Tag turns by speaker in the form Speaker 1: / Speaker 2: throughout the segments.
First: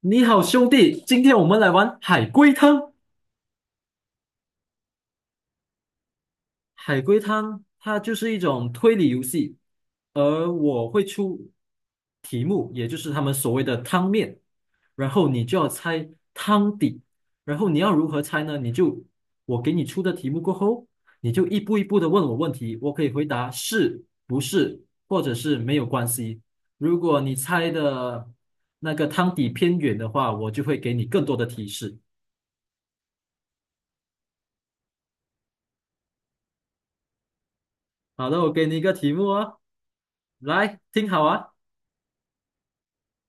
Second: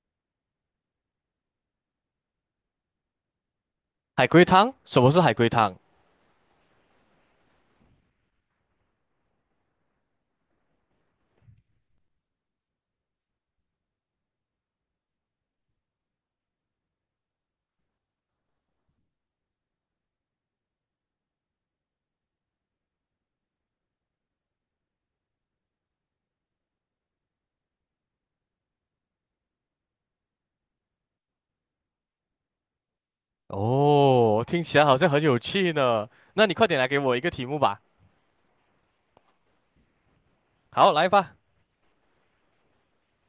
Speaker 1: 你好，兄弟，今天我们来玩海龟汤。
Speaker 2: 海龟汤？什么是海龟汤？
Speaker 1: 海龟汤它就是一种推理游戏，而我会出题目，也就是他们所谓的汤面，然后你就要猜汤底，然后你要如何猜呢？我给你出的题目过后，你就一步一步的问我问题，我可以回答是不是，或者是没有关系。如果你猜的那个汤底偏远的话，我就会给你更多的提示。
Speaker 2: 哦，听起来好像很有趣呢。那你快点来给我一个题目吧。
Speaker 1: 好的，我给你一个题目哦，来，
Speaker 2: 好，
Speaker 1: 听
Speaker 2: 来
Speaker 1: 好
Speaker 2: 吧。
Speaker 1: 啊。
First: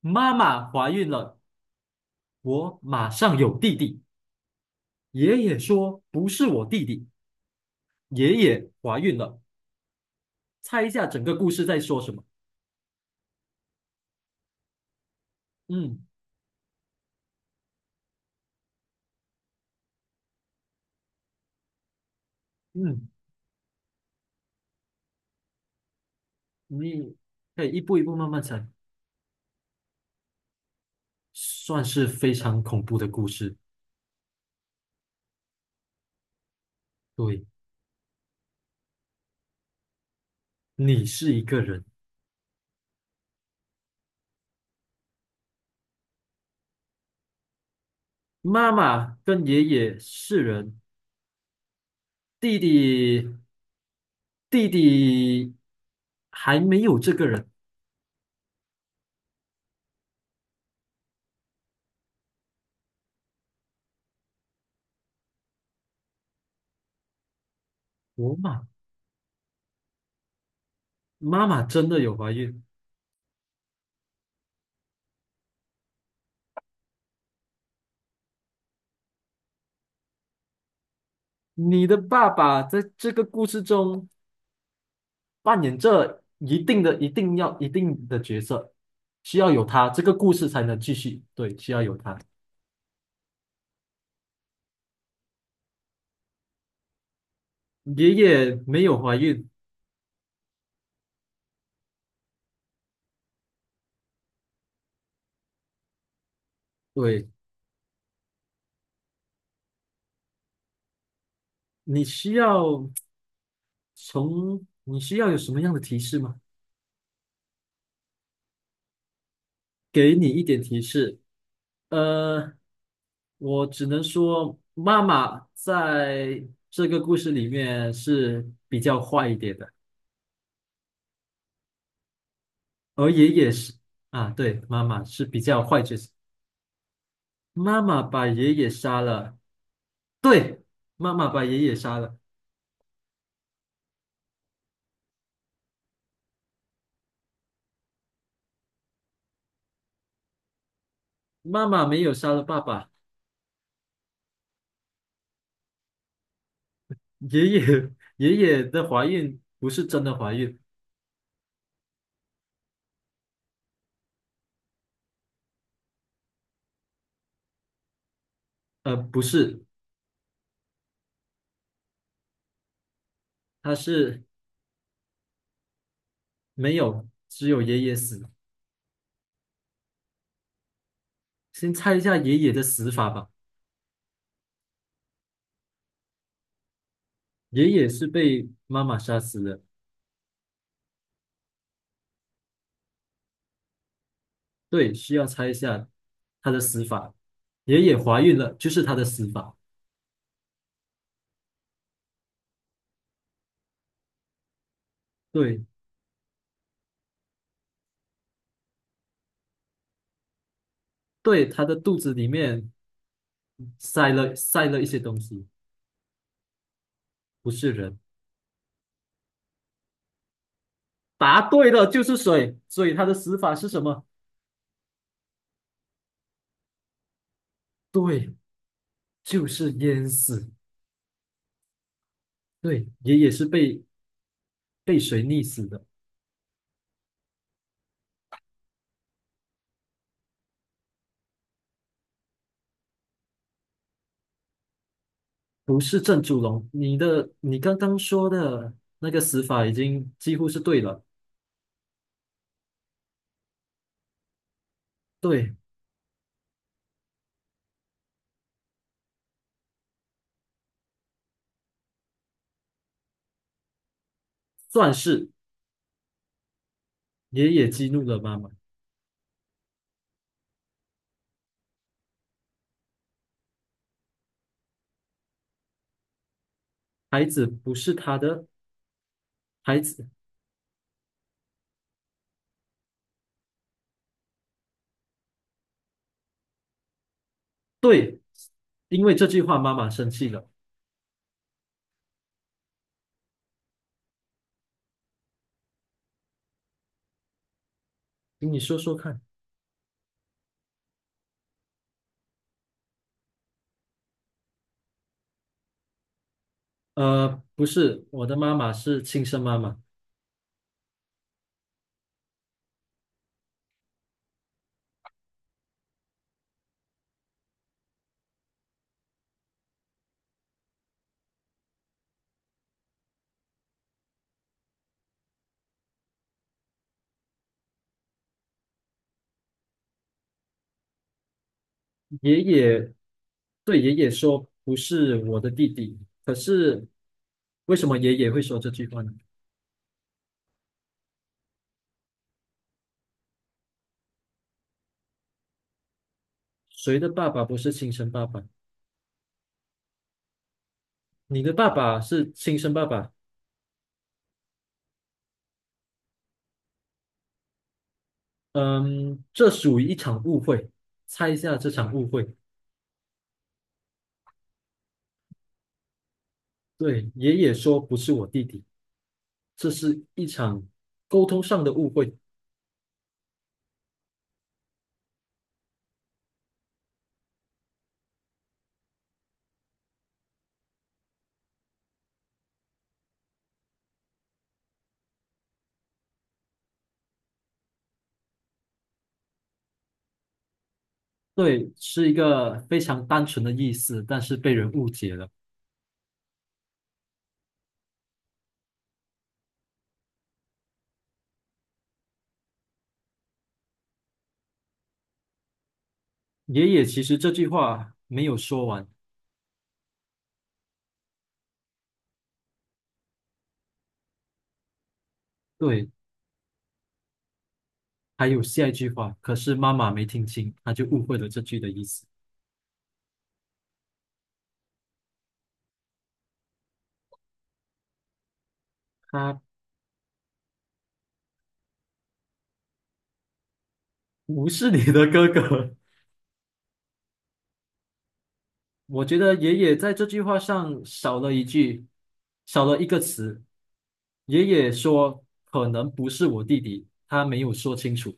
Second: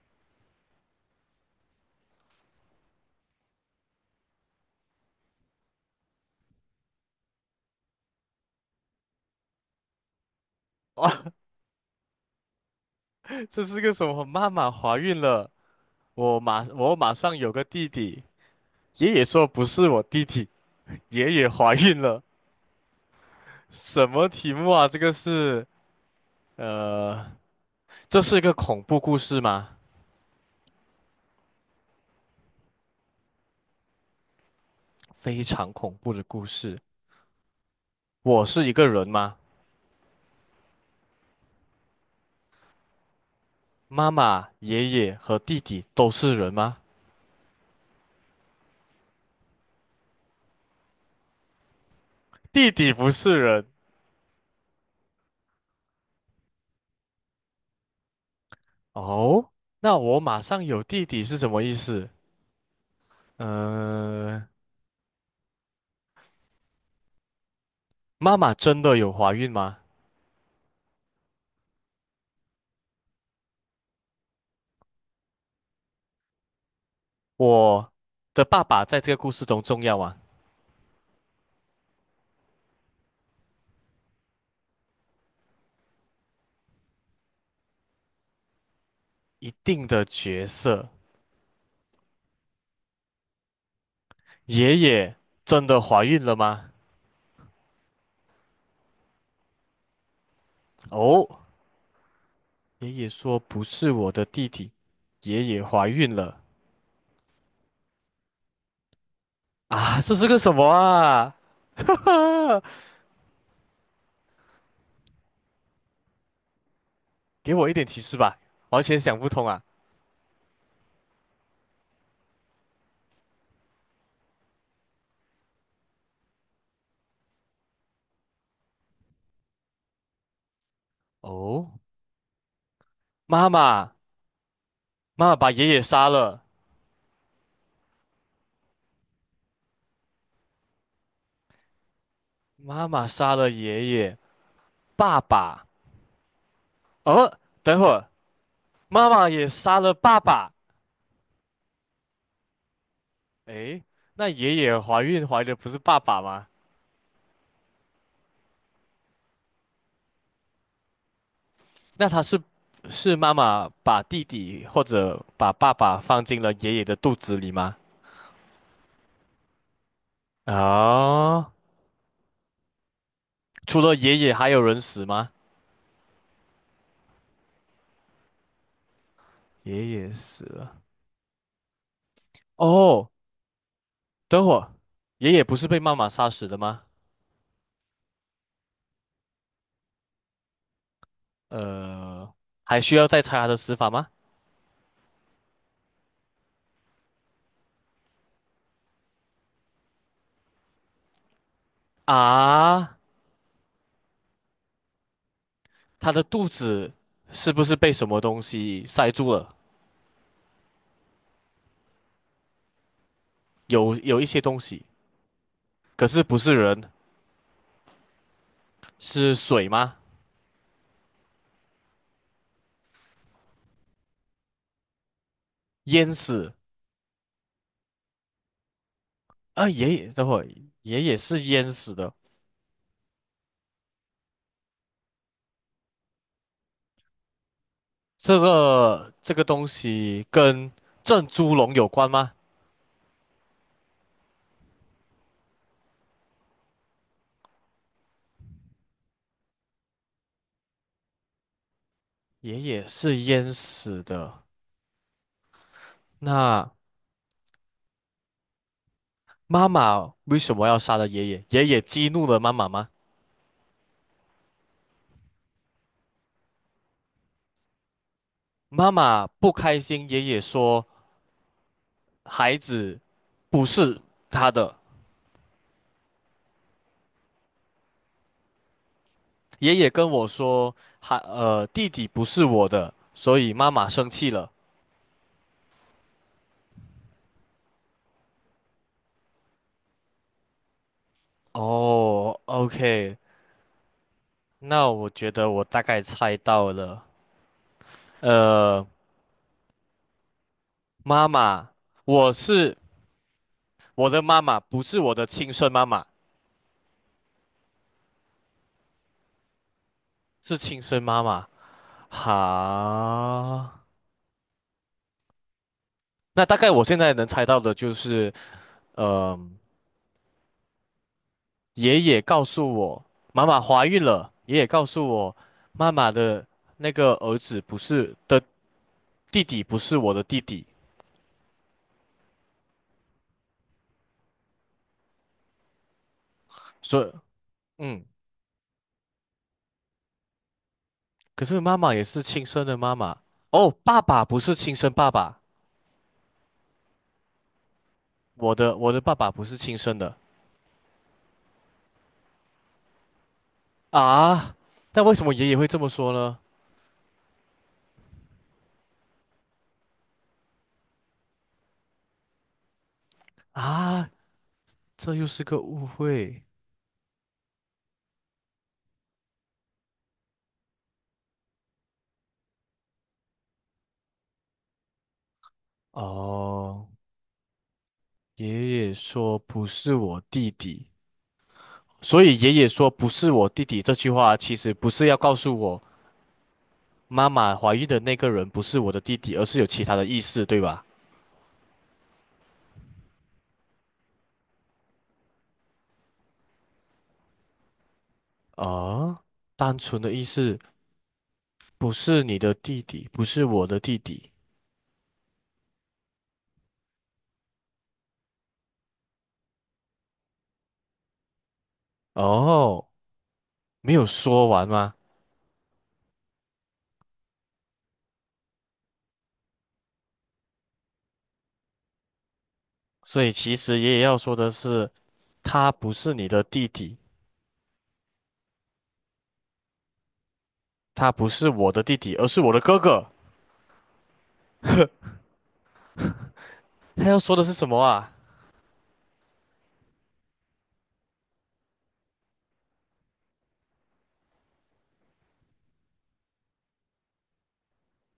Speaker 1: 妈妈怀孕了，我马上有弟弟。爷爷说不是我弟弟，爷爷怀孕了。猜一下
Speaker 2: 哇，
Speaker 1: 整个故事在说什么？
Speaker 2: 这是个什么？妈妈怀孕了，
Speaker 1: 嗯
Speaker 2: 我马上有个弟弟。爷爷说不是我弟弟，爷爷怀孕了。
Speaker 1: 嗯，
Speaker 2: 什么题目啊？
Speaker 1: 你
Speaker 2: 呃，
Speaker 1: 可以一步一步
Speaker 2: 这
Speaker 1: 慢
Speaker 2: 是一
Speaker 1: 慢
Speaker 2: 个
Speaker 1: 猜，
Speaker 2: 恐怖故事吗？
Speaker 1: 算是非常恐怖的故事。
Speaker 2: 非常恐怖的故事。
Speaker 1: 对，
Speaker 2: 我是一个人吗？
Speaker 1: 你是一个人，
Speaker 2: 妈妈、爷爷和弟弟都是人吗？
Speaker 1: 妈妈跟爷爷是人，弟
Speaker 2: 弟弟不
Speaker 1: 弟
Speaker 2: 是人，
Speaker 1: 弟弟还没有这个人。
Speaker 2: 哦，那我马上有弟弟是什么意思？呃，
Speaker 1: 我
Speaker 2: 妈妈
Speaker 1: 马
Speaker 2: 真的有怀孕吗？
Speaker 1: 妈妈真的有怀孕，
Speaker 2: 我的爸爸在这个故事中重要吗？
Speaker 1: 你的爸爸在这个故事中扮演着一定的、一定要、一定的角色，需要
Speaker 2: 一
Speaker 1: 有
Speaker 2: 定
Speaker 1: 他，这
Speaker 2: 的
Speaker 1: 个故
Speaker 2: 角
Speaker 1: 事才能
Speaker 2: 色。
Speaker 1: 继续。对，需要有他。
Speaker 2: 爷爷真的怀孕了吗？
Speaker 1: 爷爷没有怀孕，
Speaker 2: 哦，爷爷说不是我的弟弟，爷爷怀孕了
Speaker 1: 对，
Speaker 2: 啊！这是个什么啊？哈
Speaker 1: 你需
Speaker 2: 哈，
Speaker 1: 要你需要有什么样的提示吗？
Speaker 2: 给我一点提示吧，完全想不通啊。
Speaker 1: 给你一点提示。呃，我只能说，妈妈在这个故事里面是比较坏一点的。
Speaker 2: 哦，
Speaker 1: 而爷
Speaker 2: 妈
Speaker 1: 爷是
Speaker 2: 妈，
Speaker 1: 啊，对，妈妈是
Speaker 2: 妈妈
Speaker 1: 比
Speaker 2: 把
Speaker 1: 较
Speaker 2: 爷
Speaker 1: 坏
Speaker 2: 爷
Speaker 1: 角色。
Speaker 2: 杀了，
Speaker 1: 妈妈把爷爷杀了，对，妈妈把爷爷杀了。
Speaker 2: 妈妈杀了爷爷，爸爸。哦，等会儿，妈妈也杀了爸爸。
Speaker 1: 妈妈没有杀了爸爸，
Speaker 2: 诶，那爷爷怀孕怀的不是爸爸吗？
Speaker 1: 爷爷 爷爷的怀孕不是真的怀孕，
Speaker 2: 那他是是妈妈把弟弟或者把爸爸放进了爷爷的肚子里吗？
Speaker 1: 不是，
Speaker 2: 啊、
Speaker 1: 他
Speaker 2: 除了爷
Speaker 1: 是
Speaker 2: 爷还有人死吗？
Speaker 1: 没有，只有爷爷死。
Speaker 2: 爷爷死了。
Speaker 1: 先猜一下爷爷的死法
Speaker 2: 哦，
Speaker 1: 吧。
Speaker 2: 等会儿，爷爷不是被妈妈杀死的吗？
Speaker 1: 爷爷是被妈妈杀死的，
Speaker 2: 呃，还需要再查他的死法吗？
Speaker 1: 对，需要猜一下他的死法。爷爷怀孕了，就是他的死法。
Speaker 2: 啊，
Speaker 1: 对，
Speaker 2: 他的肚子是不是被什么东西塞住了？
Speaker 1: 对，他的肚子里面。
Speaker 2: 有
Speaker 1: 塞
Speaker 2: 有一
Speaker 1: 了
Speaker 2: 些东西。
Speaker 1: 一些东西，
Speaker 2: 可是不是人，
Speaker 1: 不是人。
Speaker 2: 是水吗？
Speaker 1: 答对了，就是水，所以他的死法是什么？
Speaker 2: 淹死
Speaker 1: 对，就
Speaker 2: 啊！
Speaker 1: 是
Speaker 2: 爷
Speaker 1: 淹
Speaker 2: 爷，等会儿
Speaker 1: 死。
Speaker 2: 爷爷是淹死的。
Speaker 1: 对，爷爷是被被水溺死的，
Speaker 2: 这个东西跟郑猪笼有关吗？
Speaker 1: 不是郑祖龙。你刚刚说的那个死法已经几乎是对了，
Speaker 2: 爷爷是淹死的。
Speaker 1: 对，
Speaker 2: 那妈妈为什么要杀了爷爷？爷爷激怒了妈妈吗？
Speaker 1: 算是爷爷激怒了妈妈，
Speaker 2: 妈妈不开心，爷爷说孩子不是他的。
Speaker 1: 孩子不是他的
Speaker 2: 爷
Speaker 1: 孩
Speaker 2: 爷
Speaker 1: 子，
Speaker 2: 跟我说，弟弟不是我的，所以妈妈生气了。
Speaker 1: 对，因为这句话妈妈生气了。
Speaker 2: 哦，OK，那我觉得我大概猜到了，
Speaker 1: 你说
Speaker 2: 呃，
Speaker 1: 说看，
Speaker 2: 妈妈，我是我的妈妈，不是我的亲生妈妈，
Speaker 1: 呃，不是，我的妈妈是亲生妈妈。
Speaker 2: 是亲生妈妈。好，那大概我现在能猜到的就是，呃，爷爷告诉我妈妈怀孕了，爷爷告诉我妈妈的那个儿子不是的弟弟不是我的弟弟，
Speaker 1: 爷爷对爷爷说不是我的弟弟，可是
Speaker 2: 所以
Speaker 1: 为什么
Speaker 2: 嗯，
Speaker 1: 爷爷会说这句话呢？
Speaker 2: 可是妈妈也是亲生的妈妈，哦，爸爸不是亲生爸爸。
Speaker 1: 谁的爸爸不是亲生爸爸？
Speaker 2: 我的爸爸不是亲生的
Speaker 1: 你的爸爸是亲生爸爸，
Speaker 2: 啊，但为什么爷爷会这么说呢？
Speaker 1: 嗯，这属于一场误会。猜一下这场误会。
Speaker 2: 啊，这又是个误会
Speaker 1: 对，爷爷说不是我弟弟，这是一场沟通上的误会。
Speaker 2: 哦。爷爷说不是我弟弟，所以爷爷说不是我弟弟这句话其实不是要告诉我妈妈怀孕的那个人不是我的弟弟，而是有其他的意思，对吧？
Speaker 1: 对，是一个非常单纯的意思，但是被人误解了。
Speaker 2: 啊，单纯的意思不是你的弟弟，不是我的弟弟。
Speaker 1: 爷爷其实这句话没有说完。
Speaker 2: 哦，没有说完吗？
Speaker 1: 对，还有下一句话，可是妈妈没听清，她就误会了这句的意思。
Speaker 2: 所以其实爷爷要说的是。他不是你的弟弟，
Speaker 1: 他
Speaker 2: 他不是我的弟弟，而是我的哥哥。
Speaker 1: 不是你的哥哥。
Speaker 2: 他要说的是什么啊？
Speaker 1: 我觉得爷爷在这句话上少了一句，少了一个词。爷爷说可能不是我弟弟，他没有说清楚。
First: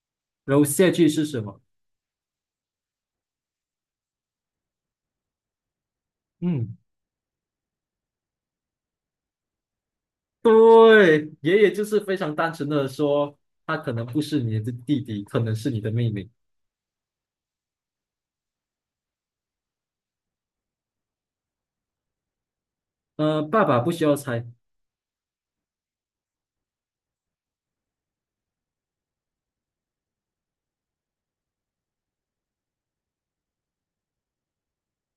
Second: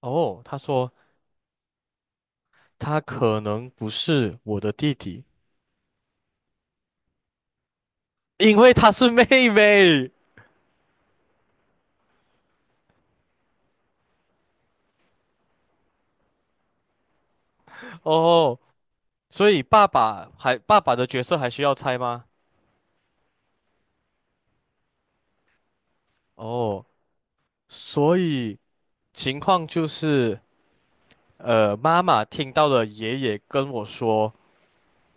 Speaker 2: 哦，
Speaker 1: 然
Speaker 2: 他
Speaker 1: 后下
Speaker 2: 说
Speaker 1: 句是什么？
Speaker 2: 他可能不是我的弟弟，
Speaker 1: 嗯，
Speaker 2: 因为他是妹妹。
Speaker 1: 对，爷爷就是非常单纯的说，他可能不是你的弟弟，可能是你的妹妹。
Speaker 2: 哦，所以爸爸的角色还需要猜吗？
Speaker 1: 呃，爸爸不需要猜。
Speaker 2: 哦，所以情况就是，妈妈听到了爷爷跟我说，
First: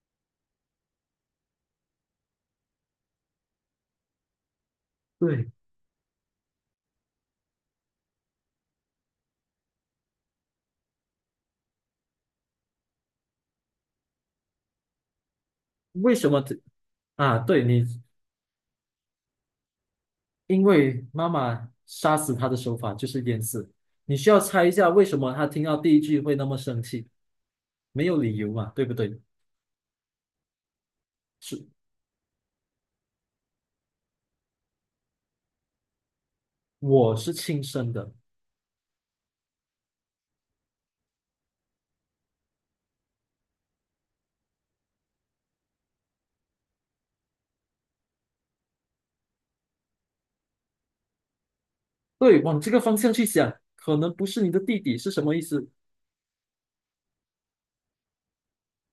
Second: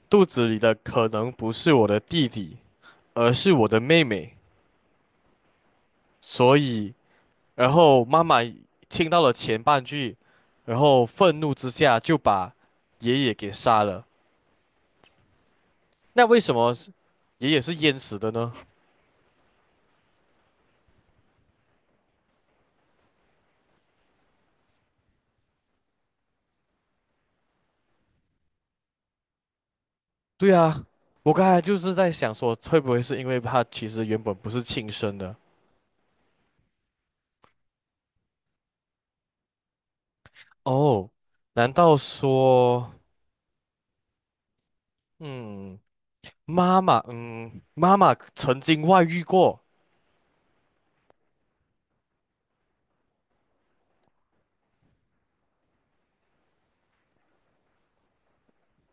Speaker 2: 肚子里的可能不是我的弟弟，而是我的妹妹，
Speaker 1: 对，
Speaker 2: 所以。然后妈妈听到了前半句，然后愤怒之下就把爷爷给杀了。
Speaker 1: 为
Speaker 2: 那
Speaker 1: 什
Speaker 2: 为
Speaker 1: 么
Speaker 2: 什
Speaker 1: 这？
Speaker 2: 么是
Speaker 1: 啊，
Speaker 2: 爷爷
Speaker 1: 对
Speaker 2: 是
Speaker 1: 你。
Speaker 2: 淹死的呢？
Speaker 1: 因为妈妈杀死他的手法就是淹死。你需要猜一下为什么他听到第一句会那么生气，没有理由嘛，对不对？
Speaker 2: 对啊，我刚才
Speaker 1: 是，
Speaker 2: 就是在想说，会不会是因为他其实原本不是亲生的？
Speaker 1: 我是亲生的。
Speaker 2: 哦，难道说，嗯，妈妈，嗯，妈妈曾经外遇过，
Speaker 1: 对，往这个方向去想，可能不是你的弟弟是什么意思？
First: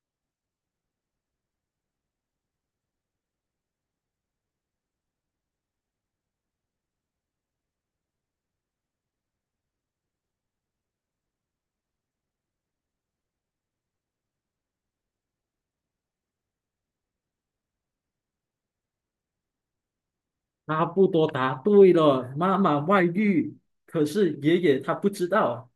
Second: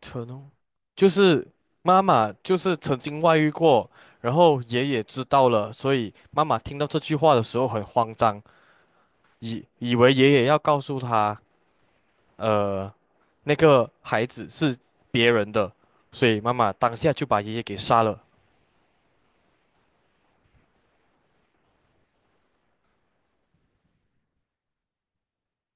Speaker 2: 曾，就是妈妈就是曾经外遇过，然后爷爷知道了，所以妈妈听到这句话的时候很慌张。以为爷爷要告诉他，呃，那个孩子是别人的，所以妈妈当下就把爷爷给杀了。
Speaker 1: 阿布多答对了，妈妈外遇，可是爷爷他不知道。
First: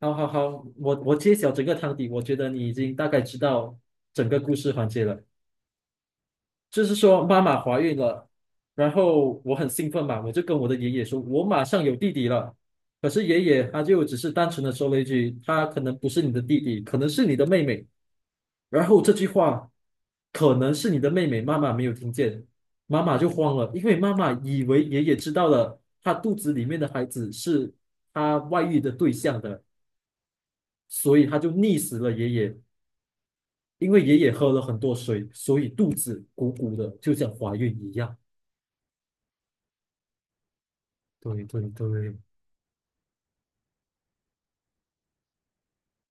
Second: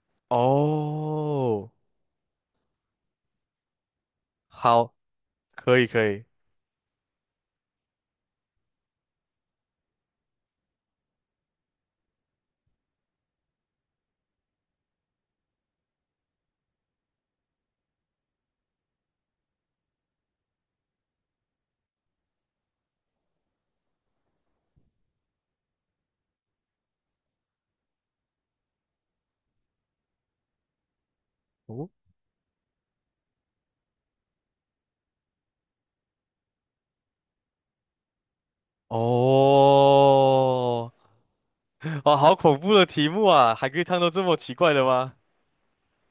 Speaker 1: 好好好，我揭晓整
Speaker 2: 哦，
Speaker 1: 个汤底，我觉得你已经大概知道整个故事环
Speaker 2: 好，
Speaker 1: 节了。
Speaker 2: 可以。
Speaker 1: 就是说妈妈怀孕了，然后我很兴奋嘛，我就跟我的爷爷说，我马上有弟弟了。可是爷爷他就只是单纯的说了一句，他可能不是你的弟弟，可能是你的妹妹。然后这句话可能是你的妹妹，妈妈没有听见，妈妈就慌了，因为妈妈以为爷爷知道了她肚子里面的孩子是她外遇的对象的，所以她就溺
Speaker 2: 哦，
Speaker 1: 死了爷爷。因为爷爷喝了很多水，所以肚子鼓鼓的，就像怀孕一样。
Speaker 2: 哦，
Speaker 1: 对对对，
Speaker 2: 哇，好恐怖的题目啊！还可以看到这么奇怪的吗？